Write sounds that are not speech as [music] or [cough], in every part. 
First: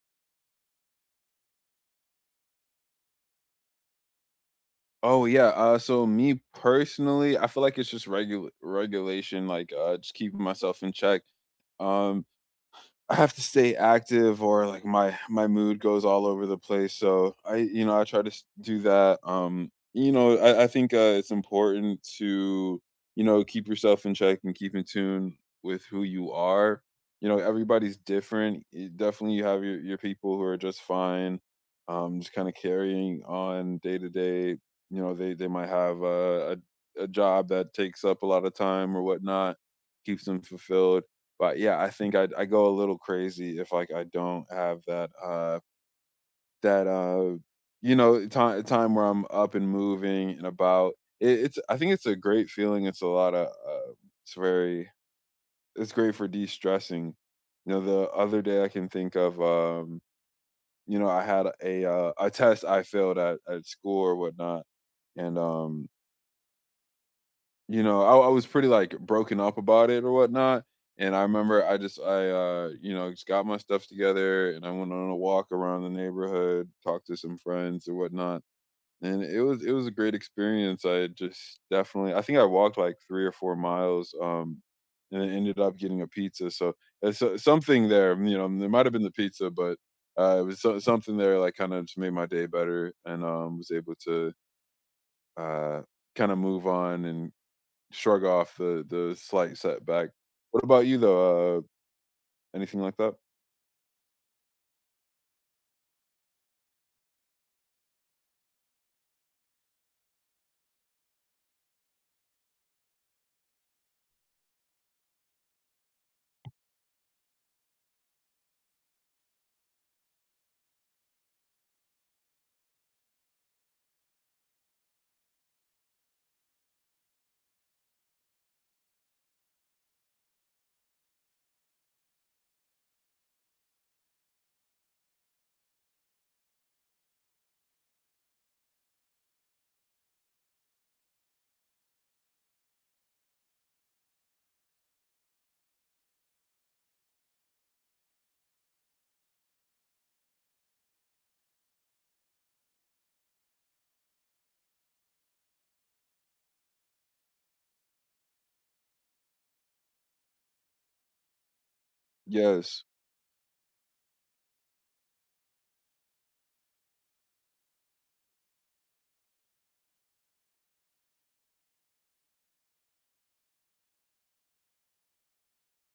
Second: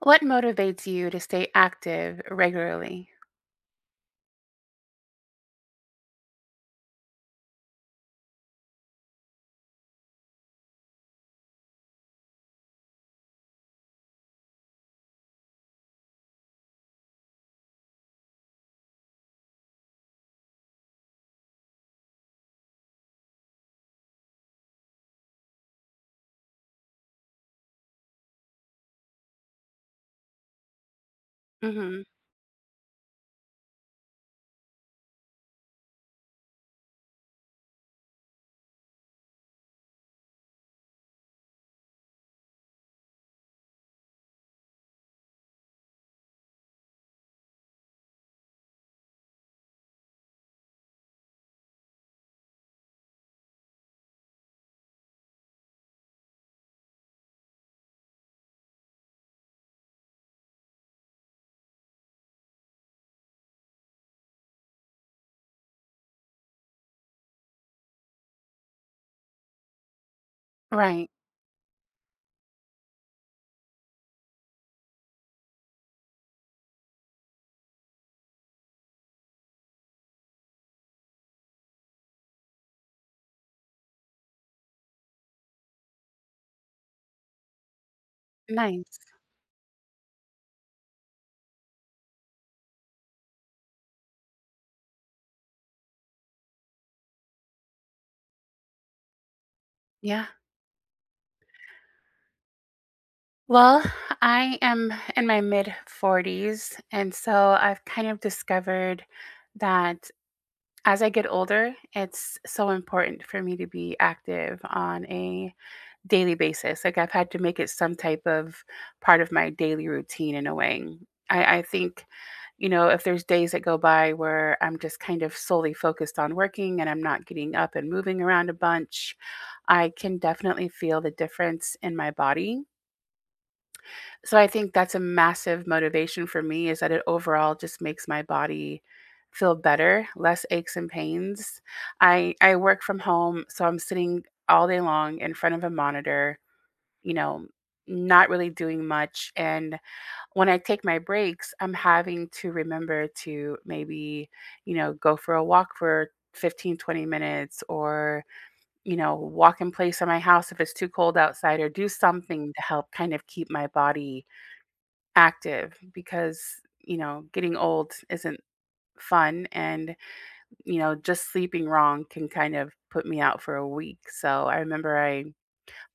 What motivates you to stay active regularly? Oh yeah, so me personally, I feel like it's just regulation, just keeping myself in check. Um, I have to stay active or like my mood goes all over the place. So I you know I try to do that. I think it's important to keep yourself in check and keep in tune with who you are. You know everybody's different. You- definitely you have your people who are just fine. Hmm. Just kind of carrying on day to day. You know they might have a job that takes up a lot of time or whatnot, keeps them fulfilled, but yeah, I think I go a little crazy if, like, I don't have that time where I'm up and moving and about. It it's I think it's a great feeling. It's a lotta, it's very it's great for de-stressing. You know, the other day I can think of, I had a test I failed at school or whatnot, and you know, I was pretty, like, broken up about it or whatnot, Right. and I remember I just got my stuff together, and I went on a walk around the neighborhood, talked to some friends or whatnot, and it was a great experience. I just definitely I think I walked, like, 3 or 4 miles, and I ended up getting a pizza, so it's so something there, you know, there might've Nice. been the pizza, but, it was so something there, like, kinda just made my day better and, was able to, uh, kinda move on and shrug off the slight setback. Yeah. What about you though? Anything like that? Well, I am in my mid 40s. And so I've kind of discovered that as I get older, it's so important for me to be active on a daily basis. Like, I've had to make it some type of part of my daily routine in a way. I think, you know, if there's days that go by where I'm just kind of solely focused on working and I'm not getting up and moving around a bunch, I can definitely feel the difference in my body. So I think that's a massive motivation for me is that it overall just makes my body feel better, less aches and pains. I work from home, so I'm sitting all day long in front of a monitor, you know, not really doing much. And when I take my breaks, I'm having to remember to maybe, you know, go for a walk for 15-20 minutes, or you know, walk in place in my house if it's too cold outside, or do something to Yes. help kind of keep my body active, because, you know, getting old isn't fun and, you know, just sleeping wrong can kind of put me out for a week. So I remember I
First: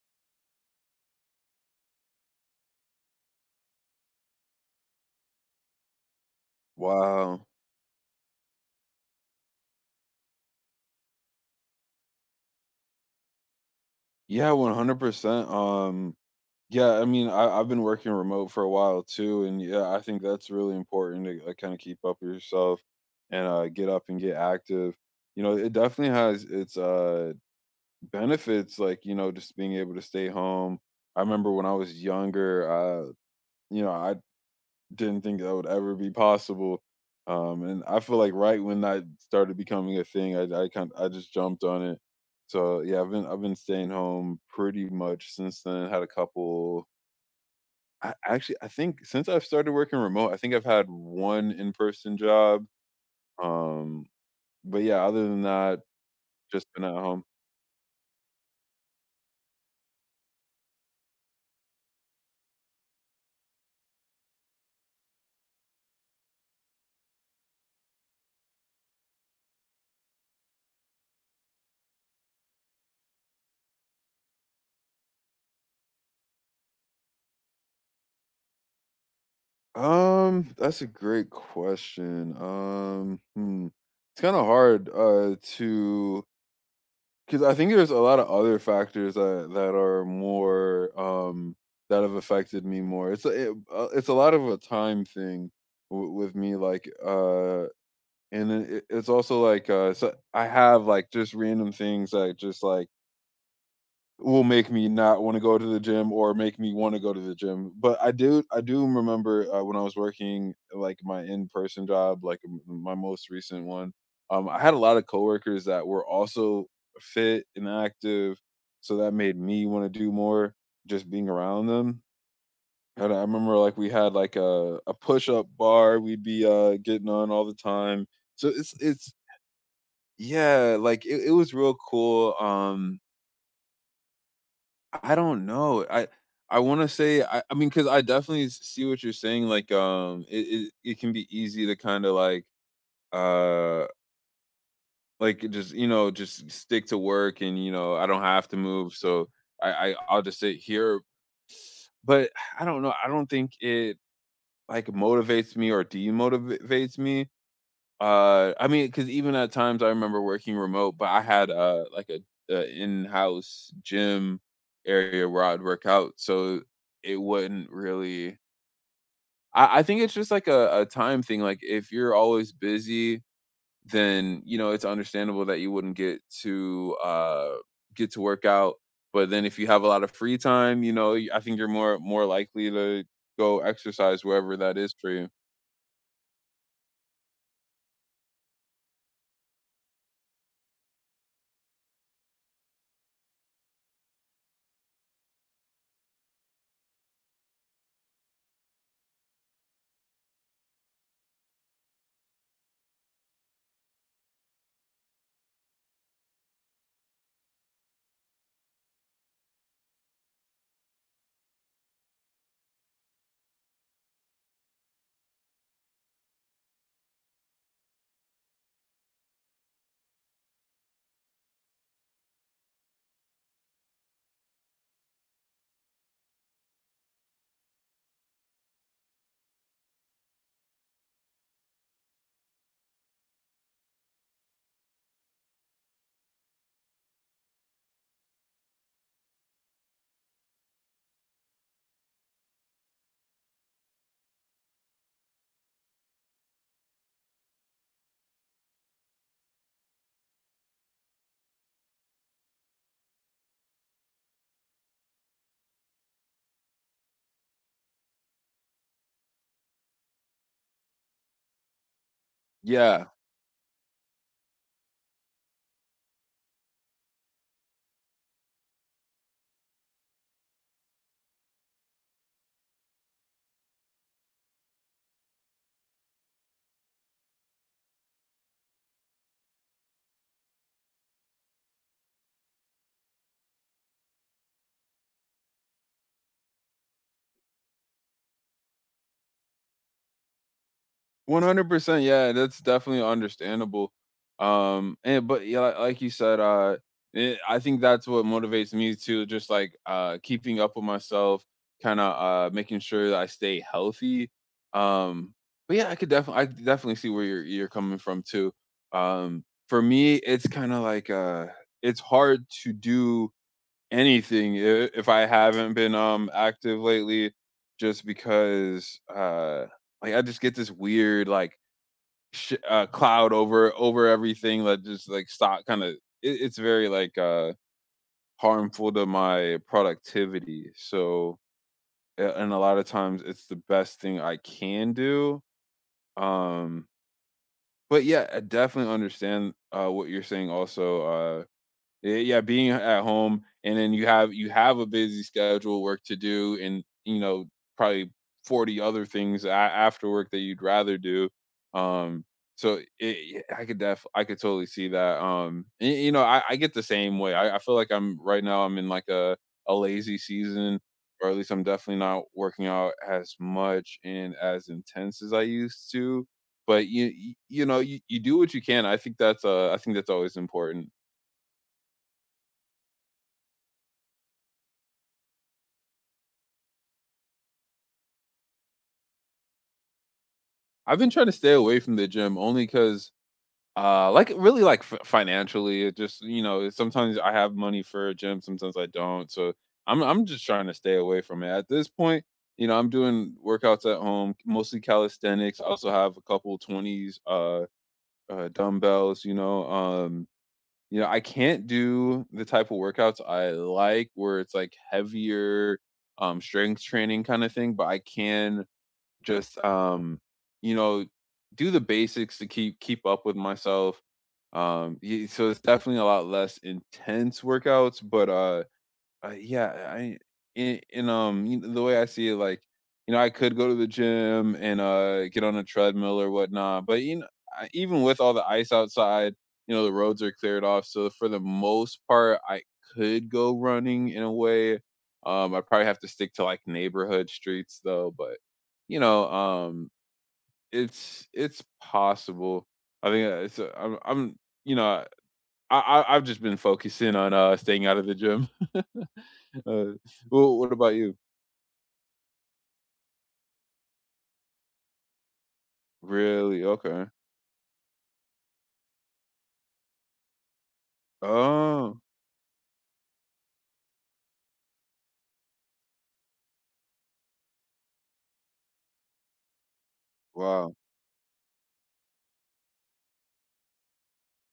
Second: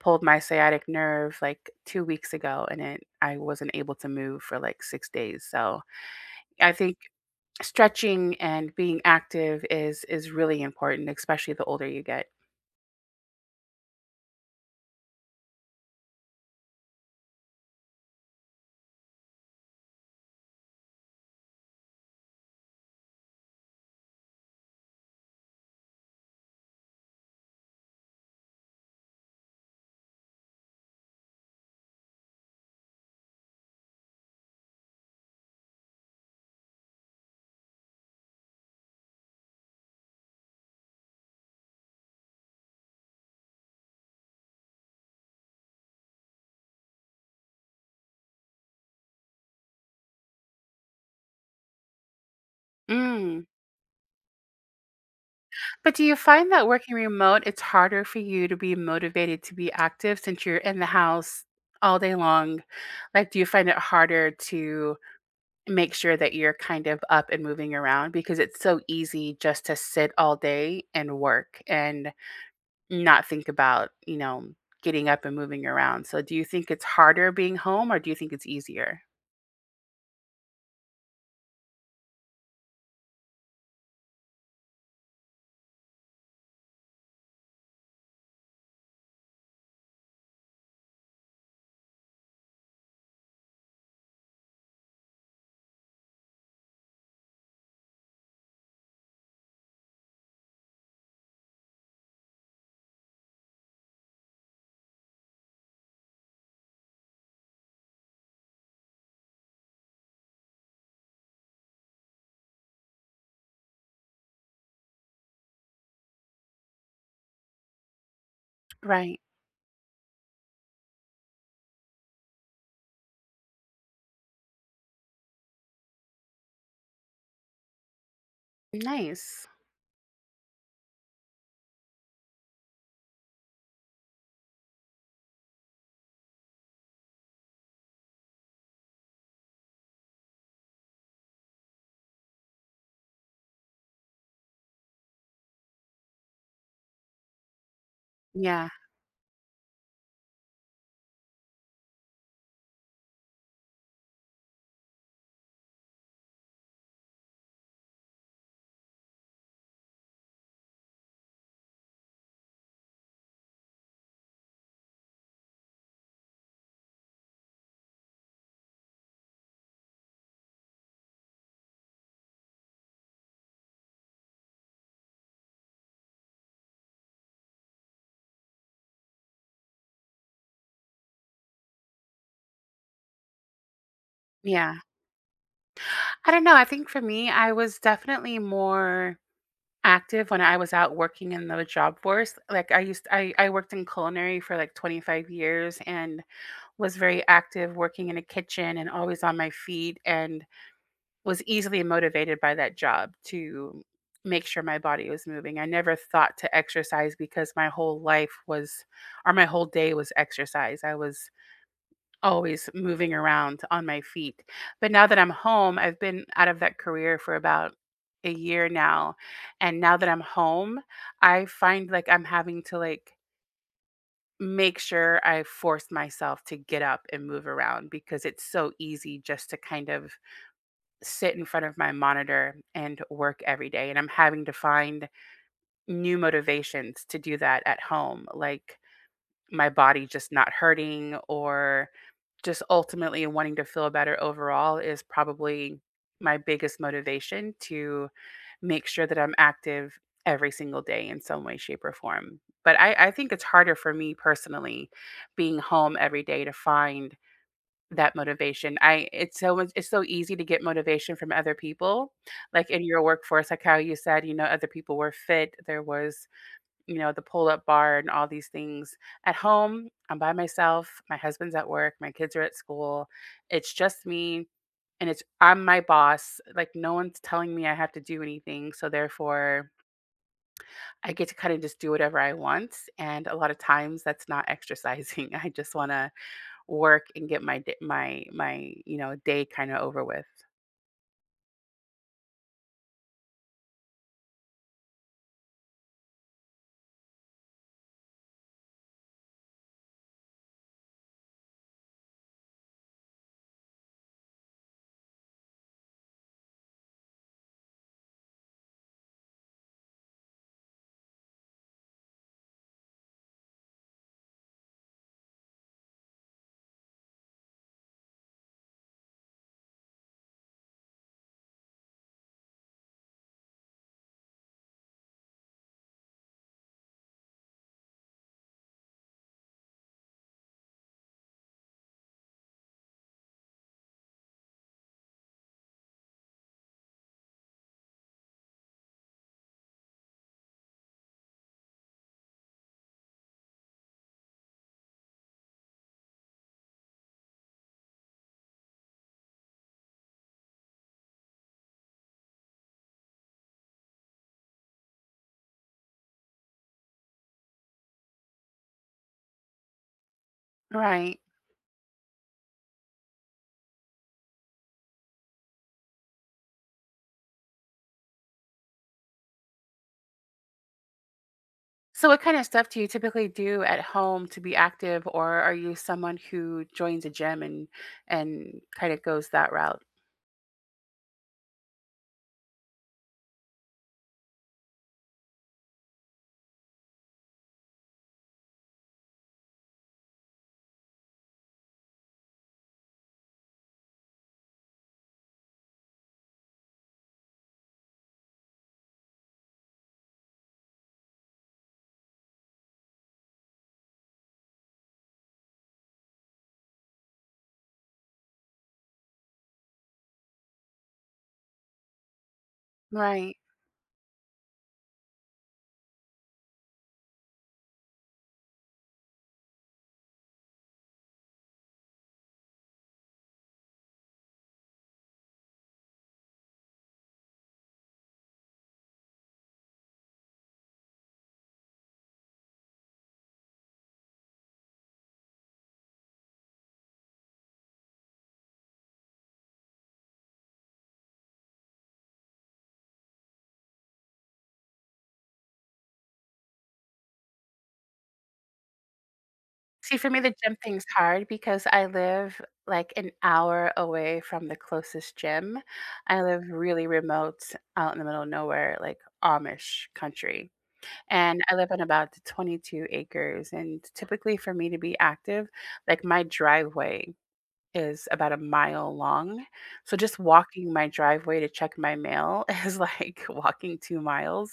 pulled my sciatic nerve like 2 weeks ago, and it I wasn't able to move for like 6 days. So I think Wow. stretching and being active is really important, especially the older you get. Yeah, 100%. Yeah, I mean, I've been working remote for a while too, and yeah, I think that's really important to kind of keep up with yourself and get up and get active. You know, it definitely has its benefits, like you know, just being able to stay home. I remember when I was younger, uh, you know, I didn't think that would ever be possible, and I feel like right when that started becoming a thing, I just jumped on it. So yeah, I've been staying home pretty much since then. Had a couple. I think since I've started working remote, I think I've had one in person job. Mm. Um, but yeah, other than that, But do you find just that been at working home. remote, it's harder for you to be motivated to be active since you're in the house all day long? Like, do you find it harder to make sure that you're kind of up and moving around because it's so easy just to sit all day and work and not think about, you know, getting up and moving around? So, do you think it's harder being home or do you think it's easier? That's a great question. Hmm. It's kind of hard to, because I think there's a lot of other factors that are more that have affected me more. It's a lot of a time thing with me, like, and then it's also like so I have like just random things that just like will make me not wanna go to the gym or make me wanna go to the gym, but I do remember, when I was working, like, my in-person job, like, m my most recent one, I had a lot of coworkers that were also fit and active, so that Right. made me wanna do more just being around them, and I remember, like, we had, like, a push-up bar we'd be, getting on all the time, so it's it's Nice. yeah, like, it it was real cool, um, I don't know. I wanna say I mean, because I definitely s see what you're saying, like, it can be easy to kinda, like, uh, just, you know, just stick to work and, you know, I don't have to Yeah. move, so I'll just sit here, but I don't know, I don't think it, like, motivates me or demotivates me. I mean, because even at times I remember working remote, but I had, a in-house gym area where I'd work out, so it wouldn't really, I think it's just like a time thing, like, if you're always busy, then, you know, it's understandable that you wouldn't get to work out, but then if you have a lot of free time, you know, y I think you're more likely to go exercise wherever Yeah, that is for you. I don't know. I think for me, I was definitely more active when I was out working in the job force. Like, I used I worked in culinary for, like, 25 years and was very active working in a kitchen and always on my feet, and was easily motivated by that job to make sure my body was moving. I never thought to exercise because my whole life was, or my whole day was exercise. I was always moving around on my feet. But now that I'm home, I've been out of that career for about a year now, and now that I'm home, I find, like, I'm having to, like, make sure I force myself to get up and move around because it's so easy just to kind of sit in front of my monitor and work every day, and I'm having to find new motivations to do that at home, like my body just not hurting, or just ultimately wanting to feel better overall is probably my biggest motivation to make sure that I'm active every single day in some way, shape, or form. But I think it's harder for me personally being home every day to find that motivation. I it's so much- It's so easy to get motivation from other people. Like in your Yeah. workforce, like how you said, you know, other people were fit. There was, you know, the pull up bar and all these things. At home, I'm by myself. My husband's at work. My kids are at school. It's just me. And it's, I'm my boss. Like, no one's telling me I have to do anything. So, therefore, I get to kind of just do whatever I want. And a lot of times that's not exercising. [laughs] I just want to work and get my, my, you know, day kind of over with. 100%. Yeah, that's definitely understandable. And but yeah, like you said, I think that's what motivates me to just like keeping up with myself, kind of making sure that I stay healthy. Um, but yeah, I could definitely see where you're coming from too. Um, for me, it's kind of like it's hard to do anything I if I haven't been, active lately just because, like, I just get this weird, like, sh cloud over everything that just, like, stop kinda, it's very, like, harmful to my productivity, so a and a lot of times, it's the best thing I can do, um, but yeah, I definitely understand, what you're saying also. Yeah, yeah, being at home and then you have a busy schedule, work to do, and you know probably 40 other things after work that you'd rather do. Um, so I could def I could totally see that. And, you know, I get the same way. I feel like I'm right now. I'm in like a lazy season, Right. or at least I'm definitely not working out as much and as intense as I used to. But you do what you can. I think that's always important. So, what kind of stuff do you typically do at home to be active, or are you someone who joins a gym and kind of goes that route? I've been trying to stay away from the gym only because, like, really, like, f financially, it just you know, sometimes I have money for a gym, sometimes I don't, so I'm just trying to stay away from it. At this point, you know, I'm doing workouts at home, mostly calisthenics. I also have a couple 20s, dumbbells, you know, I can't do the type of workouts I like where it's, like, heavier, strength training kinda thing, but I can just, you know, do the basics to keep up with Right. myself. Y So it's definitely a lot less intense workouts, but, yeah, I in you know, the way I see it, like, you know, I could go to the gym and get on a treadmill or whatnot, but you know, even with all the ice outside, you know, the roads are cleared off, so for the most part, I could go running in a way. I probably have to stick to like neighborhood streets though, but you know, it's possible. I think I'm you know I've just been focusing on staying out of the gym. Uh, See, for me, the gym well, what thing's about you? hard because I live like an hour away from the closest gym. I live Really? really Okay. remote, out in the middle of nowhere, like Amish country, and I live on Oh, about 22 acres. And typically, for me to be active, like my driveway is about a mile long. So just walking wow. my driveway to check my mail [laughs] is like walking 2 miles.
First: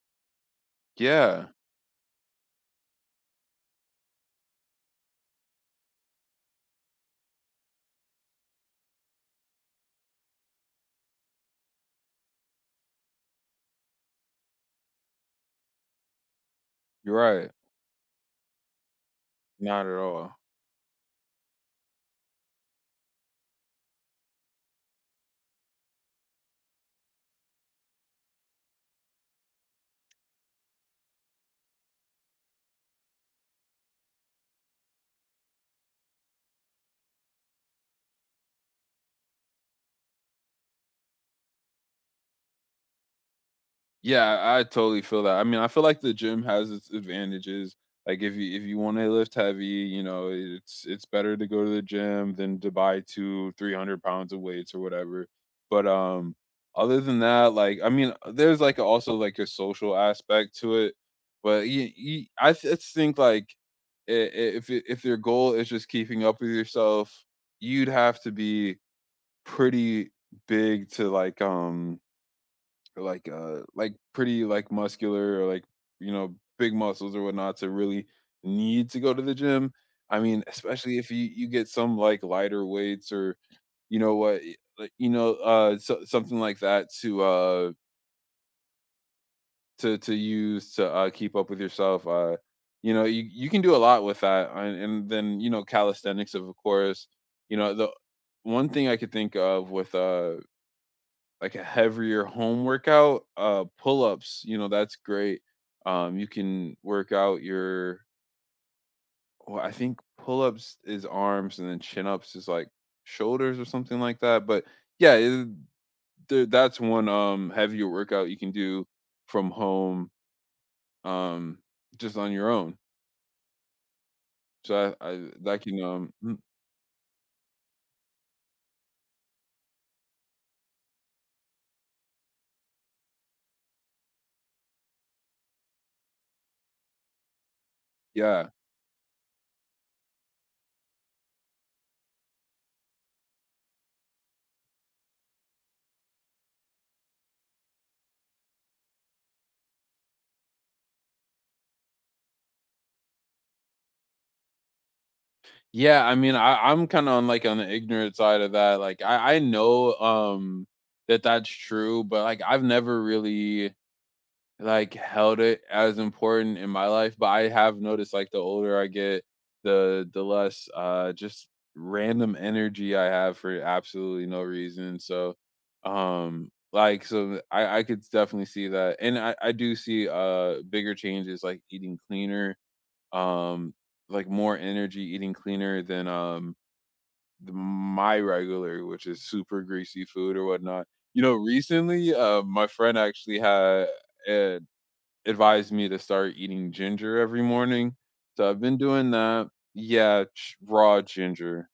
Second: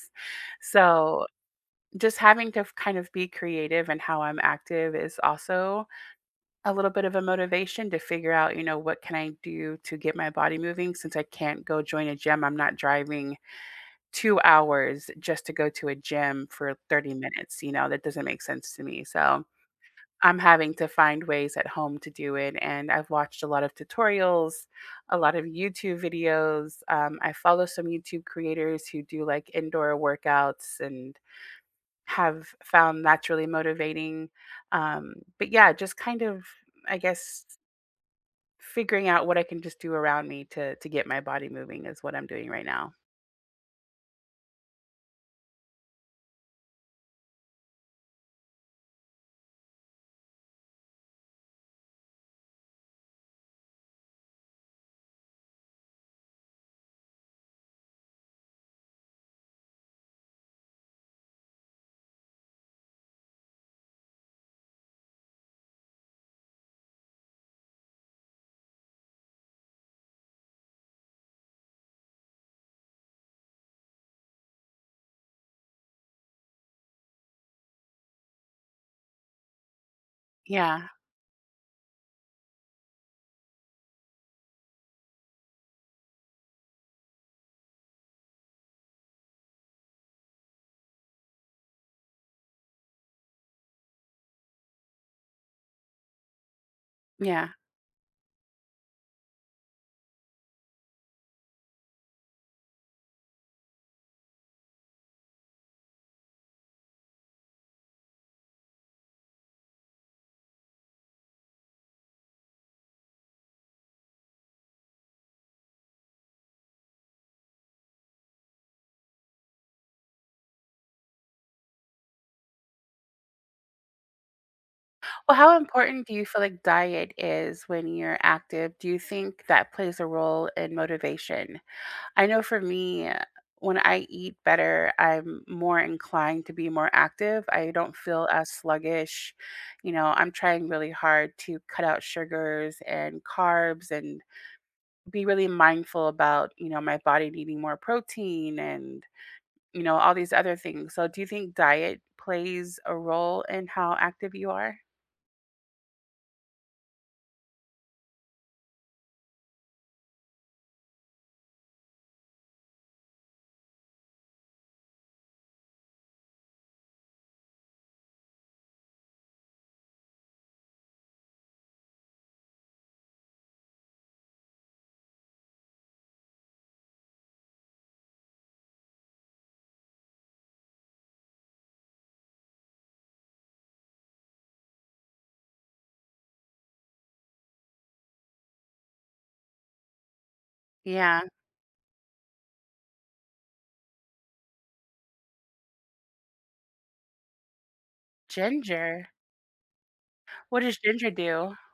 So Yeah, just having to kind of be creative and how I'm active is also a little bit of a motivation to figure out, you know, what can I do to get my body moving since I can't go join a gym. I'm not driving 2 hours just to go to a gym for 30 you're right. minutes, you know, that doesn't make sense to me. So Not at all. I'm having to find ways at home to do it, and I've watched a lot of tutorials, a lot of YouTube videos. I follow some YouTube creators who do like indoor workouts and have found that's really motivating. But yeah, just kind of, I guess, figuring out what I can just do around me to get my body moving is what I'm doing right now. Yeah, I totally feel that. I mean, I feel like the gym has its advantages. Like if you want to lift heavy, you know, it's better to go to the gym than to buy two, 300 pounds of weights or whatever. But um, other than that, like I mean, there's like also like a social aspect to it. But I think like i- i- if your goal is just keeping up with yourself, you'd have to be pretty big to like pretty like muscular or like you know big muscles or whatnot to really need to go to the gym. I mean, Yeah. especially if you get some like lighter weights or you know like, you know something like that to to use to keep up with yourself, you know you can do a lot with that, and then you know calisthenics of course, Yeah. you know, the one thing I could think of with a heavier home workout, pull-ups, you know, that's great. You can work out your, well, I think pull-ups is arms and then chin-ups is like shoulders or something like that. But yeah, that's one heavier workout you can do from home, um, just on your own. So I Well, how that can important um do you mm, feel like diet is when you're active? Do you think that plays a role in motivation? I know for me, when I eat better, I'm more inclined to be more active. I don't feel yeah. as sluggish. You know, I'm trying really hard to cut out sugars and carbs and be really mindful about, you know, my body needing more protein and, you know, all these other things. So, do you think diet plays a role in how active you are? Yeah, I mean, I'm kinda on, like, on the ignorant side of that, like, I know, that that's true, but, like, I've never really, like, held it as important in my life, but I have noticed, like, the older I get, the less, just random energy I have for absolutely no reason, so, like, so I could definitely see that, and I do see, bigger changes, like eating cleaner, um, like more energy eating cleaner than the, my regular which is super greasy food or whatnot. Yeah, You know recently my friend actually had uh, advised me to start eating ginger every morning, so I've been ginger. doing that. Yeah, What does raw ginger do? ginger.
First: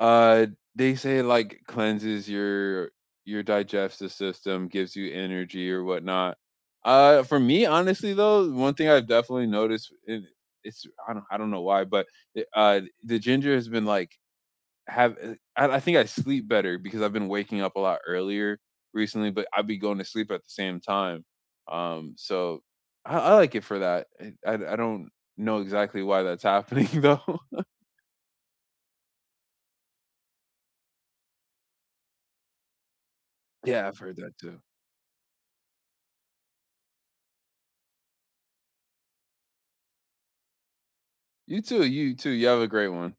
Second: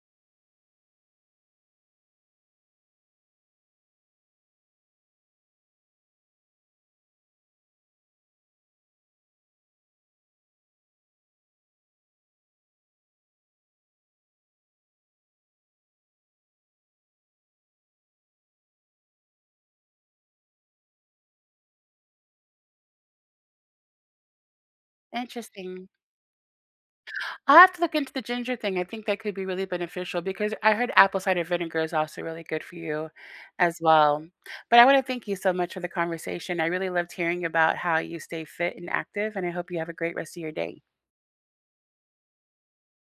Uh, they say it, like, cleanses your digestive system, gives you energy or whatnot. For me, honestly, though, one thing I've definitely noticed, and it's I don't know why, but the ginger has been, like, have I think I sleep better because I've been waking up a lot earlier recently, but I'd be going to sleep at the same time. So I like it for that. I don't know Interesting. exactly why that's happening, [laughs] though. I'll have to look into the ginger thing. I think that could be really beneficial because I heard apple cider vinegar is also really good for you as Yeah, I've heard well. that too. But I want to thank you so much for the conversation. I really loved hearing about how you stay fit and active, and I hope you have a great rest of your day. You too. You too. You have a great one.